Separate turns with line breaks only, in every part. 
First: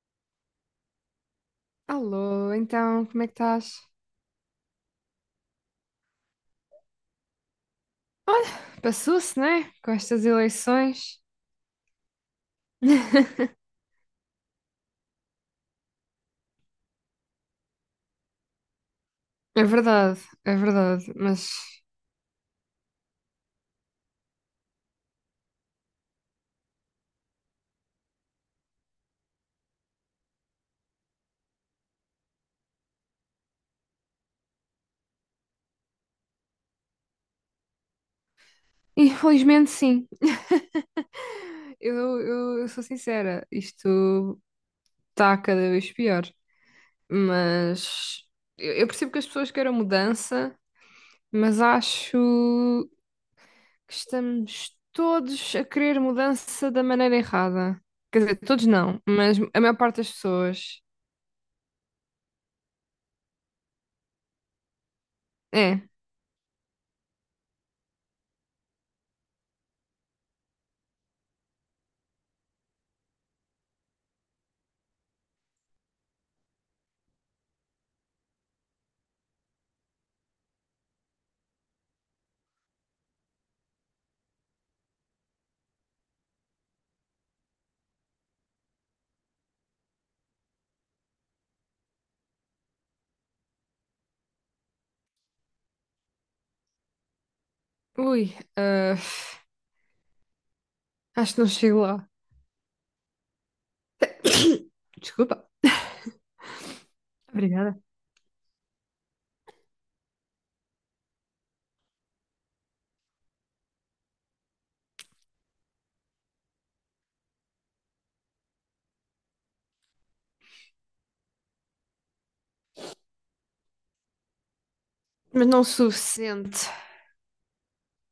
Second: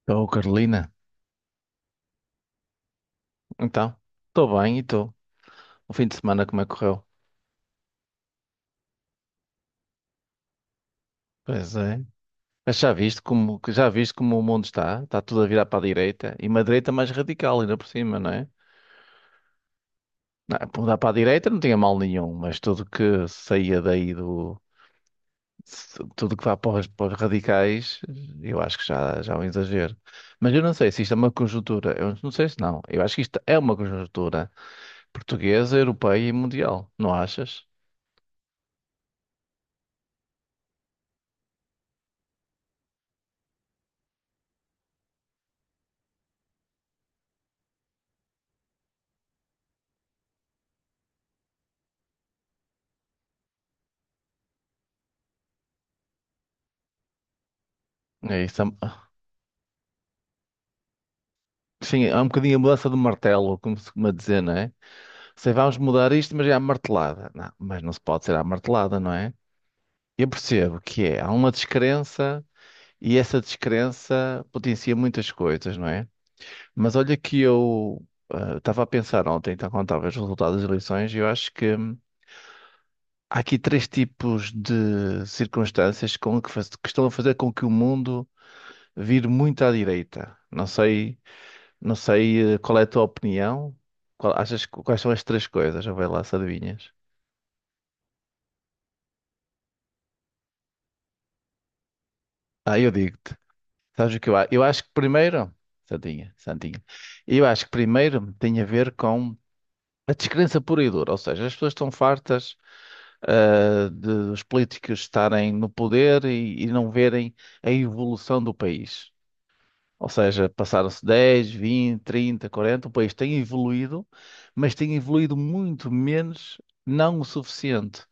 Estou, Carolina.
Alô, então, como é que estás?
Então, estou bem e estou. O fim de semana como é que correu?
Olha, passou-se, né? Com estas eleições.
Pois é. Mas já viste como, que já viste como o mundo está? Está tudo a virar para a direita. E uma direita mais radical ainda por cima, não é?
É verdade, é
Não, mudar
verdade,
para a
mas
direita não tinha mal nenhum, mas tudo que saía daí do. Tudo que vá para os radicais, eu acho que já é um exagero. Mas eu não sei se isto é uma conjuntura. Eu não sei se não. Eu acho que isto é uma conjuntura portuguesa, europeia e mundial. Não achas?
infelizmente sim. Eu, eu sou sincera, isto está cada vez pior. Mas eu percebo que as pessoas queiram mudança, mas acho que estamos todos a querer mudança da maneira errada. Quer dizer,
É isso.
todos não, mas a maior parte das pessoas.
Sim, há um bocadinho a mudança do martelo, como se costuma dizer, não é? Sei, vamos
É.
mudar isto, mas é à martelada. Não, mas não se pode ser à martelada, não é? Eu percebo que é, há uma descrença e essa descrença potencia muitas coisas, não é? Mas olha que eu estava a pensar ontem, então, quando estava os resultados das eleições, e eu acho que há aqui três tipos de circunstâncias que estão a fazer com que o mundo vire muito à direita. Não sei qual é a tua opinião. Achas, quais são as três coisas? Já vai lá se adivinhas.
Ui, ah, acho que não chego lá.
Ah, eu digo-te. Sabes o que eu acho? Eu acho que
Desculpa.
primeiro. Santinha, Santinha. Eu acho que
Obrigada.
primeiro tem a ver com a descrença pura e dura. Ou seja, as pessoas estão fartas, de os políticos estarem no poder e não verem a evolução do país. Ou seja, passaram-se 10, 20, 30, 40. O país tem evoluído, mas tem evoluído
Mas não o
muito menos,
suficiente.
não o suficiente,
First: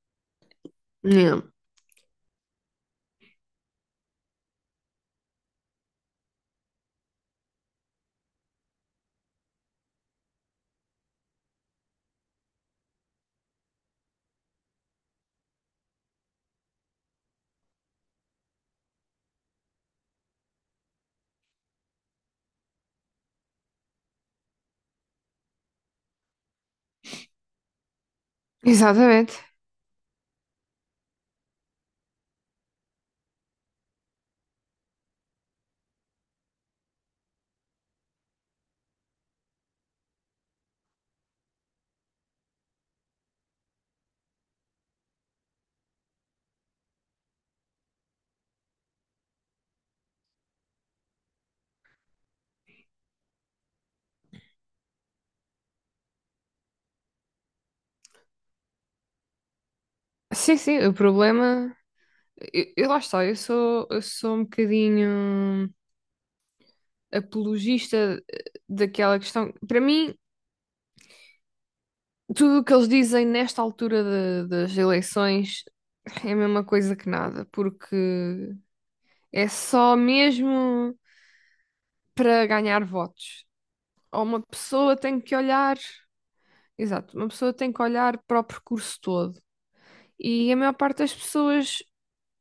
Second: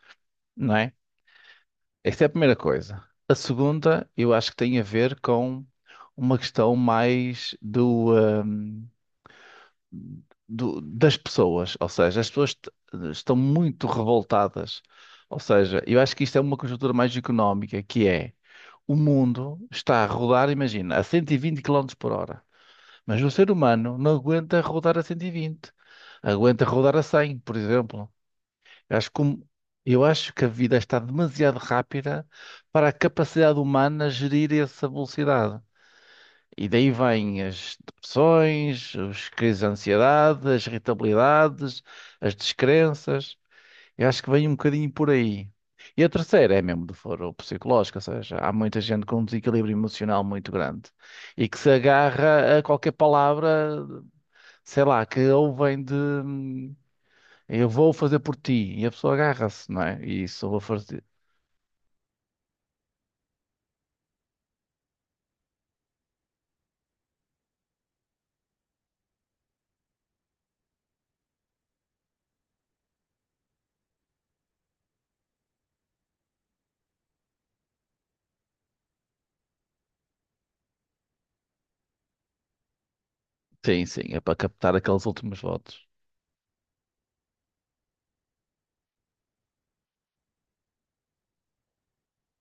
não é?
Não.
Esta é a primeira coisa. A segunda, eu acho que tem a ver com uma questão mais hum, das pessoas. Ou seja, as pessoas estão muito revoltadas. Ou seja, eu acho que isto é uma conjuntura mais económica, que é o mundo está a rodar, imagina, a 120 km por hora. Mas o ser humano não aguenta rodar a 120, aguenta rodar a 100, por exemplo. Eu acho que,
Exatamente.
o- eu acho que a vida está demasiado rápida para a capacidade humana gerir essa velocidade. E daí vêm as depressões, as crises de ansiedade, as irritabilidades, as descrenças. Eu acho que vem um bocadinho por aí. E a terceira é mesmo do foro psicológico, ou seja, há muita gente com um desequilíbrio emocional muito grande e que se agarra a qualquer palavra, sei lá, que ou vem de, eu vou fazer por ti. E a pessoa agarra-se, não é? E isso eu
Sim,
vou
sim, o
fazer.
problema. Eu lá está, eu sou um bocadinho apologista daquela questão. Para mim, tudo o que eles dizem nesta altura da- das eleições é a mesma coisa que nada, porque é só mesmo para ganhar votos.
Sim, sim, é
Ou
para
uma
captar
pessoa
aqueles
tem que
últimos
olhar.
votos.
Exato, uma pessoa tem que olhar para o percurso todo. E a maior parte das pessoas,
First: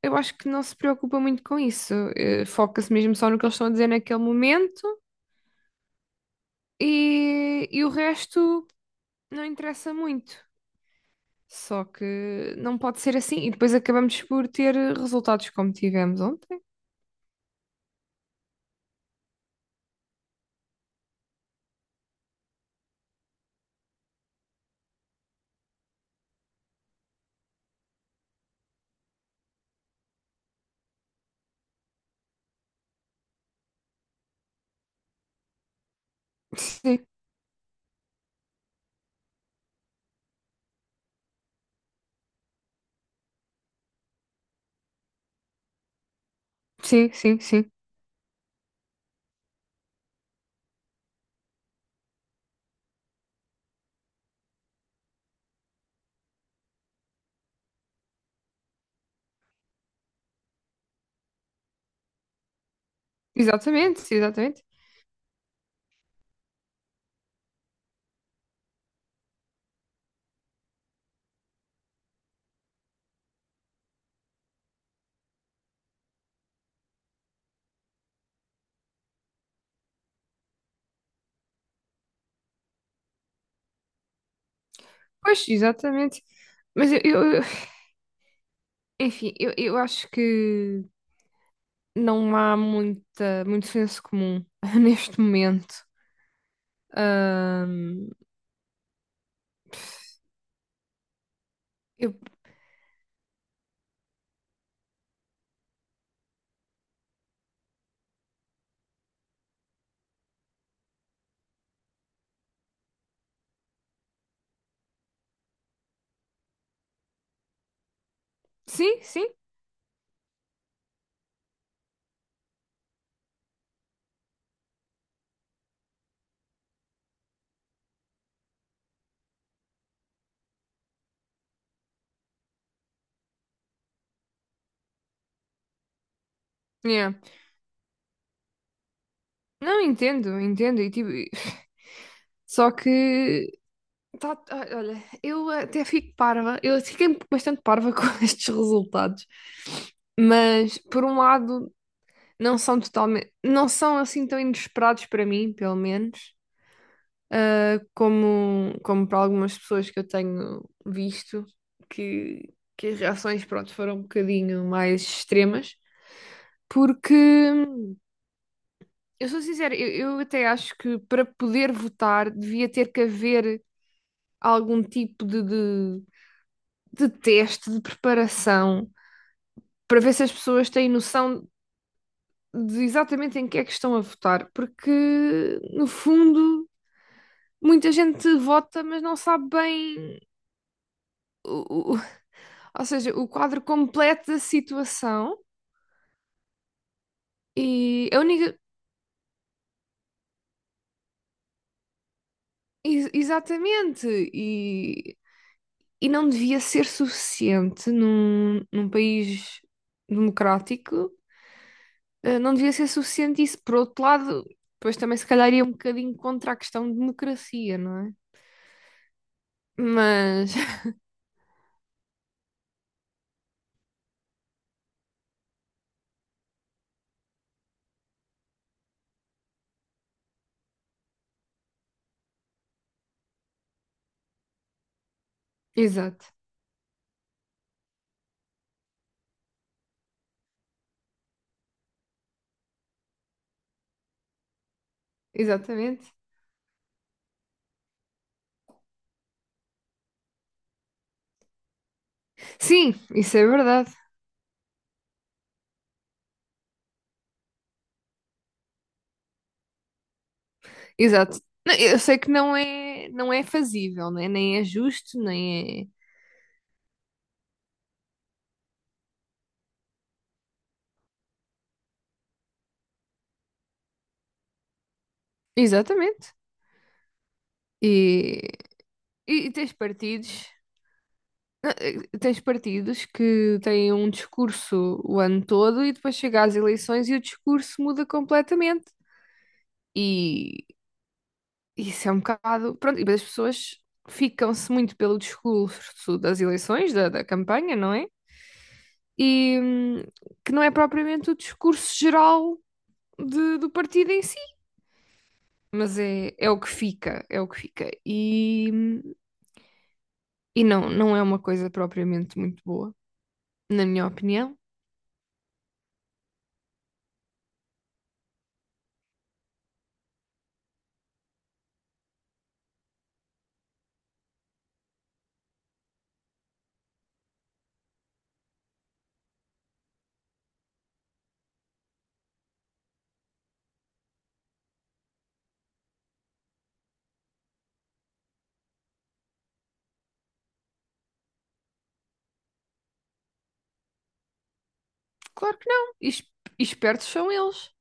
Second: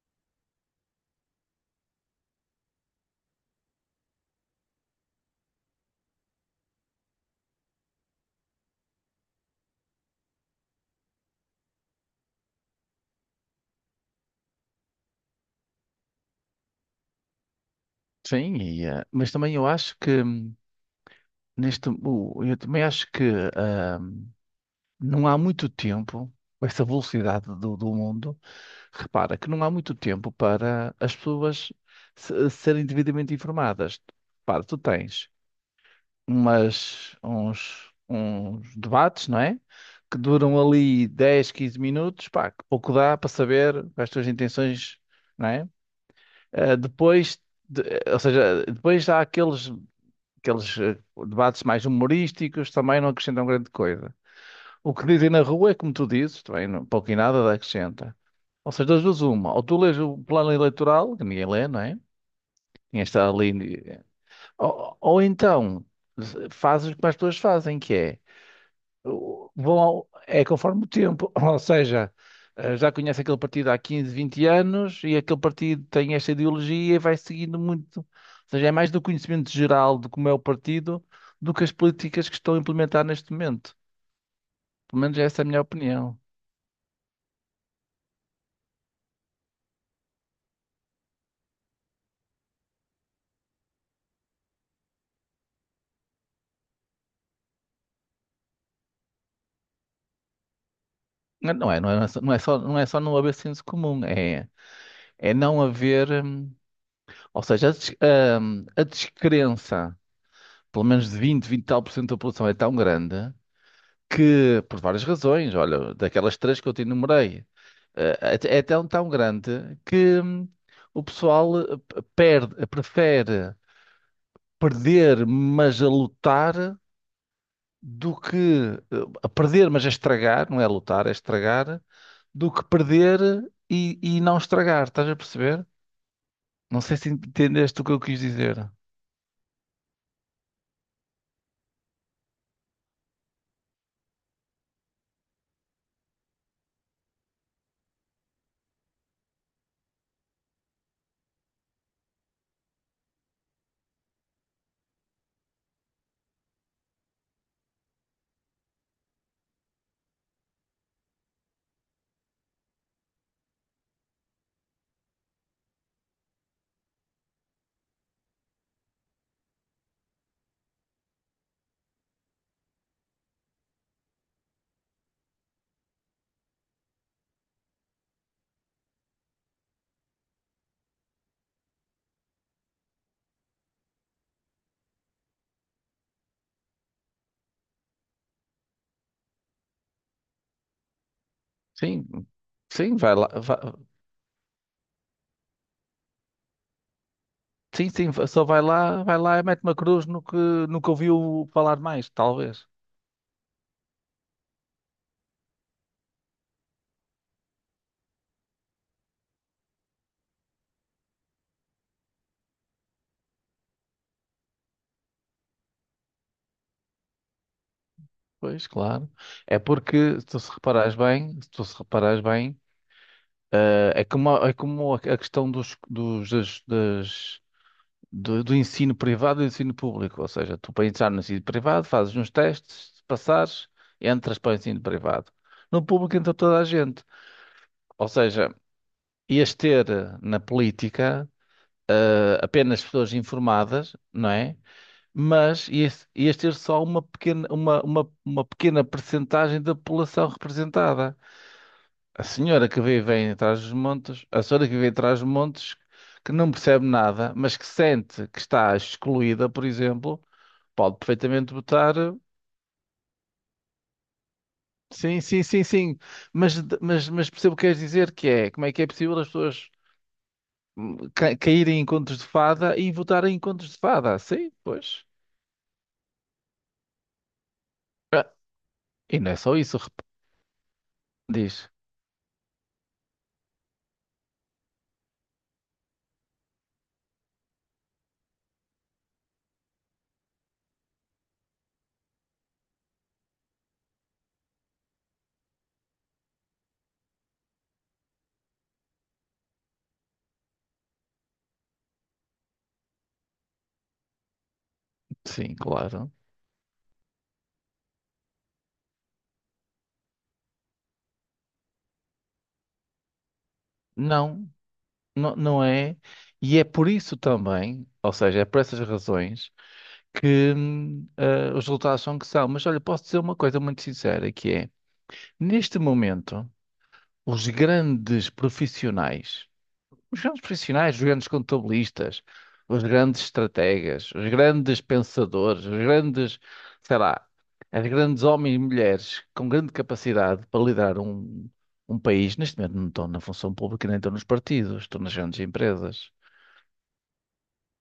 eu acho que não se preocupa muito com isso. Eh, foca-se mesmo só no que eles estão a dizer naquele momento e o resto não interessa muito. Só que não pode ser assim. E depois acabamos por ter resultados como tivemos ontem.
Sim, e, mas também eu acho que eu também acho que ah, não há muito tempo, com essa velocidade do mundo, repara que não há muito tempo para as pessoas serem devidamente informadas. Repara, tu tens
Sim,
uns debates, não é? Que duram ali 10 15 minutos, pá, que pouco dá para saber as tuas intenções, não é? Eh,
sim,
depois,
sim, sim.
ou seja, depois há aqueles debates mais humorísticos, também não acrescentam grande coisa. O que dizem na rua é como tu dizes, também pouco e nada acrescenta. Ou seja, das duas uma, ou tu lês o plano eleitoral, que ninguém lê, não é? Ninguém está ali.
Exatamente,
eh,
sim, exatamente.
ou então, eh, fazes o que mais pessoas fazem, que é é conforme o tempo, ou seja, já conhece aquele partido há 15, 20 anos e aquele partido tem esta ideologia e vai seguindo muito. Ou seja, é mais do conhecimento geral de como é o partido do que as políticas que estão a implementar neste momento. Pelo menos essa é a
Pois,
minha opinião.
exatamente. Mas enfim, eu acho que não há muito senso comum neste momento. Ahm,
Não é, não é, não é,
eu,
não é só não haver senso comum, é não haver, ou seja, a descrença, pelo menos de vinte e tal por cento da população é tão grande que, por várias razões, olha, daquelas três que eu te enumerei, eh, é tão,
Sim,
tão
sim.
grande que o pessoal prefere perder, mas a lutar, do que a perder, mas a estragar, não é lutar, é estragar, do que perder e não estragar, estás a perceber? Não sei se
Yeah.
entendeste o que eu quis dizer.
Não, entendo, entendo. E, tipo, e- só que. Tá, olha, eu até fico parva. Eu fiquei bastante parva com estes resultados. Mas, por um lado, não são totalmente. Não são assim tão inesperados para mim, pelo menos. Como, como para algumas pessoas que eu tenho visto, que as reações, pronto, foram um bocadinho mais extremas. Porque. Eu sou sincera, eu até acho que para poder votar devia ter que haver algum tipo de teste, de preparação, para ver se as pessoas têm noção de exatamente em que é que estão a votar, porque no fundo muita gente vota, mas não sabe bem o, o-
Sim,
ou
sim,
seja,
vai lá,
o quadro completo da situação
sim,
e
sim,
a
só
única.
vai lá e mete uma cruz no que ouviu falar mais, talvez.
Exatamente, e não devia ser suficiente num país democrático, não devia ser suficiente isso. Por outro lado, depois também se calhar ia um bocadinho contra a questão de democracia, não é?
Pois, claro. É porque, se tu se
Mas,
reparares bem, se tu se reparares bem, é como, é como a questão dos, dos, das, das- do, do ensino privado e do ensino público. Ou seja, tu para entrar no ensino privado fazes uns testes, se passares, entras para o ensino privado. No público
exato,
entra toda a gente. Ou seja, ias ter na política apenas pessoas informadas, não é? Mas ias,
exatamente.
ias ter só uma pequena percentagem da população representada. A senhora que
Sim,
vive em
isso é
atrás dos
verdade.
montes, a senhora que vive atrás dos montes, que não percebe nada, mas que sente que está excluída, por exemplo, pode
Exato.
perfeitamente
Não,
votar
eu sei que não é fazível, né? Nem é justo,
sim, sim, sim,
nem é.
sim. Mas percebo o que queres dizer, que é como é que é possível as pessoas caírem em contos de fada e votarem em contos de fada? Sim, pois.
Exatamente. E,
Ah, e não é
e
só
tens
isso,
partidos.
diz.
Tens partidos que têm um discurso o ano todo e depois chega às eleições e o discurso muda completamente. E isso é um bocado. Pronto, e depois as pessoas ficam-se muito pelo discurso das eleições, da campanha, não é? E que não é propriamente o discurso geral do partido em si,
Sim,
mas
claro.
é o que fica, é o que fica. E não, não é uma coisa propriamente muito boa, na minha
Não,
opinião.
não, não é. E é por isso também, ou seja, é por essas razões que os resultados são que são. Mas olha, posso dizer uma coisa muito sincera, que é, neste momento, os grandes profissionais, os grandes profissionais, os grandes contabilistas, os grandes estrategas, os grandes pensadores, os grandes, sei lá, as grandes homens e mulheres com grande capacidade para liderar um país, neste momento não estão na função pública, nem estão nos partidos, estão nas grandes
Claro que não.
empresas.
E espertos são eles.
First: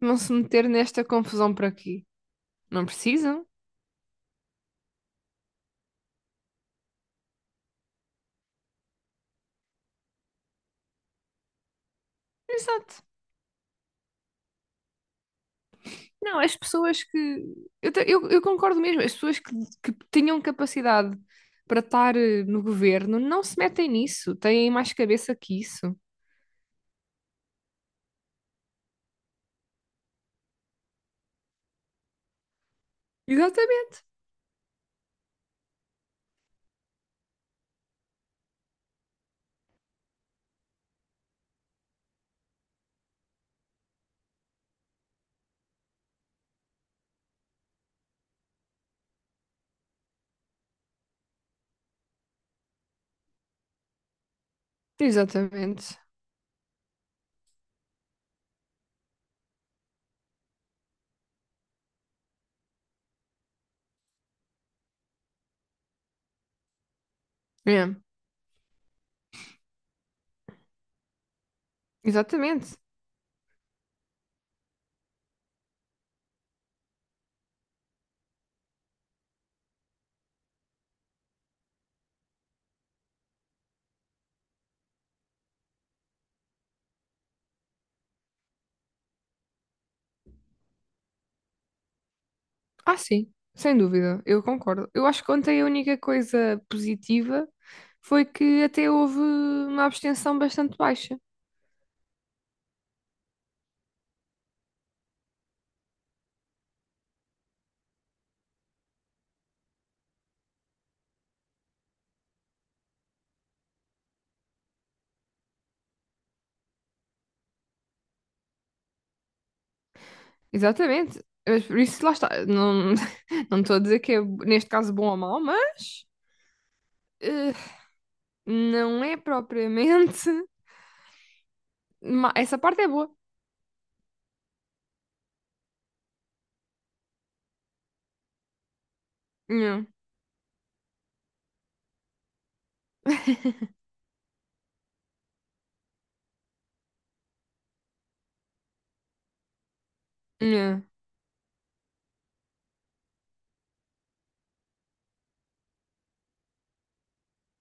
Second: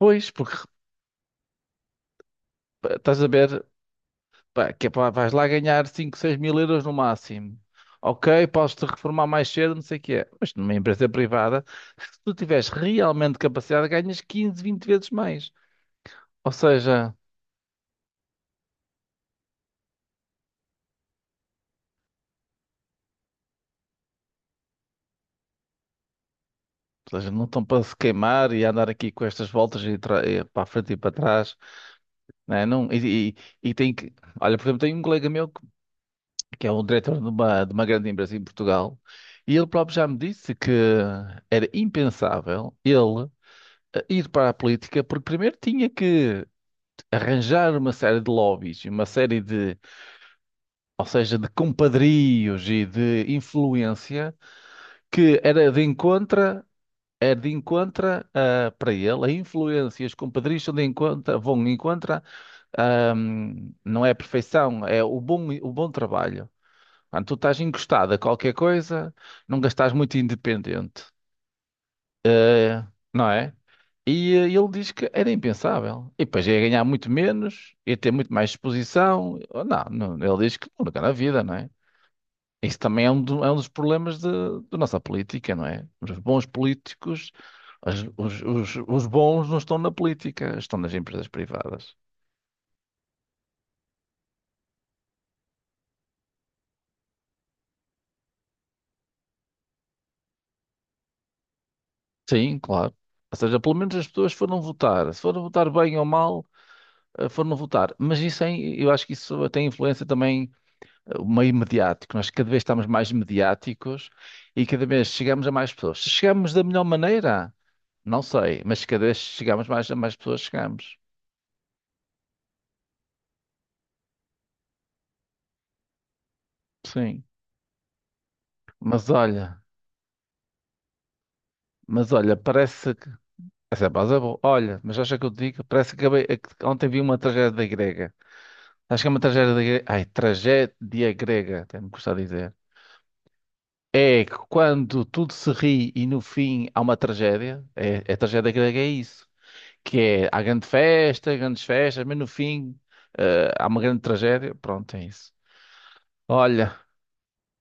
Vão se
porque
meter nesta confusão por aqui. Não
estás a
precisam?
ver, pá, que é pá, vais lá ganhar 5 6000 euros no máximo. Ok, podes-te reformar mais cedo, não sei o que é. Mas numa empresa privada, se tu tiveres
Exato.
realmente capacidade, ganhas 15, 20 vezes mais.
Não,
Ou
as pessoas
seja,
que. Eu concordo mesmo, as pessoas que tinham capacidade para estar no governo não se metem nisso, têm mais cabeça que isso.
ou seja, não estão para se queimar e andar aqui com estas voltas e para a frente e para trás. Né? Não, e tem
Exatamente.
que. Olha, por exemplo, tem um colega meu que é um diretor de uma grande empresa em Portugal e ele próprio já me disse que era impensável ele ir para a política porque primeiro tinha que arranjar uma série de lobbies, uma série de, ou seja, de compadrios e de influência que era de
Exatamente.
encontra, é de encontra para ele, a influência, e os compadrios são de encontra, vão de encontra, ah, não é a perfeição, é o bom trabalho. Quando tu estás
É,
encostado a qualquer coisa, nunca estás muito independente,
exatamente.
não é? E ele diz que era impensável. E depois ia ganhar muito menos, ia ter muito mais exposição. Oh, não, não, ele diz que nunca na vida, não é? Isso também é é um dos problemas da nossa política, não é? Os bons políticos, os bons não estão na política, estão nas empresas privadas.
Ah, sim, sem dúvida, eu concordo. Eu acho que ontem a única coisa positiva foi que até houve uma abstenção bastante baixa.
Sim, claro. Ou seja, pelo menos as pessoas foram votar. Se foram votar bem ou mal, foram votar. Mas isso é, eu acho que isso tem influência também o meio mediático. Nós cada vez estamos mais mediáticos e cada vez chegamos a mais pessoas. Se chegamos da melhor maneira, não sei, mas cada vez chegamos mais a mais pessoas, chegamos.
Exatamente. Mas por isso, lá está. Não, não estou a dizer que é, neste caso, bom ou mau, mas
Sim.
eh, não
Mas
é
olha,
propriamente.
mas olha,
Essa parte é
parece que.
boa.
Essa é pausa boa. Olha, mas acha que eu te digo? Parece que é que ontem vi uma tragédia grega. Acho que é uma tragédia
Nhã.
grega. Ai, tragédia grega, até me custa dizer. É que quando tudo se ri e no fim há uma tragédia, é, tragédia grega, é isso. Que é, há grande
Nhã.
festa, grandes festas, mas no fim, há uma grande tragédia. Pronto, é isso. Olha,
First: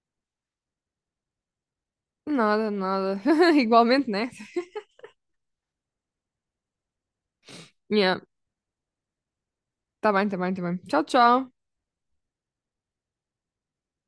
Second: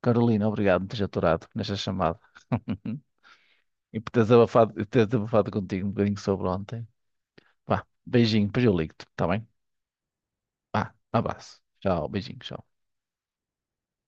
Carolina, obrigado por me teres aturado nesta chamada
Nada, nada.
e
Igualmente,
por
né?
teres abafado contigo um bocadinho sobre ontem. Vá,
Nhã.
beijinho, depois eu ligo-te, está bem?
Tá bem, tá bem, tá bem.
Vá,
Tchau,
um
tchau.
abraço. Tchau, beijinho, tchau.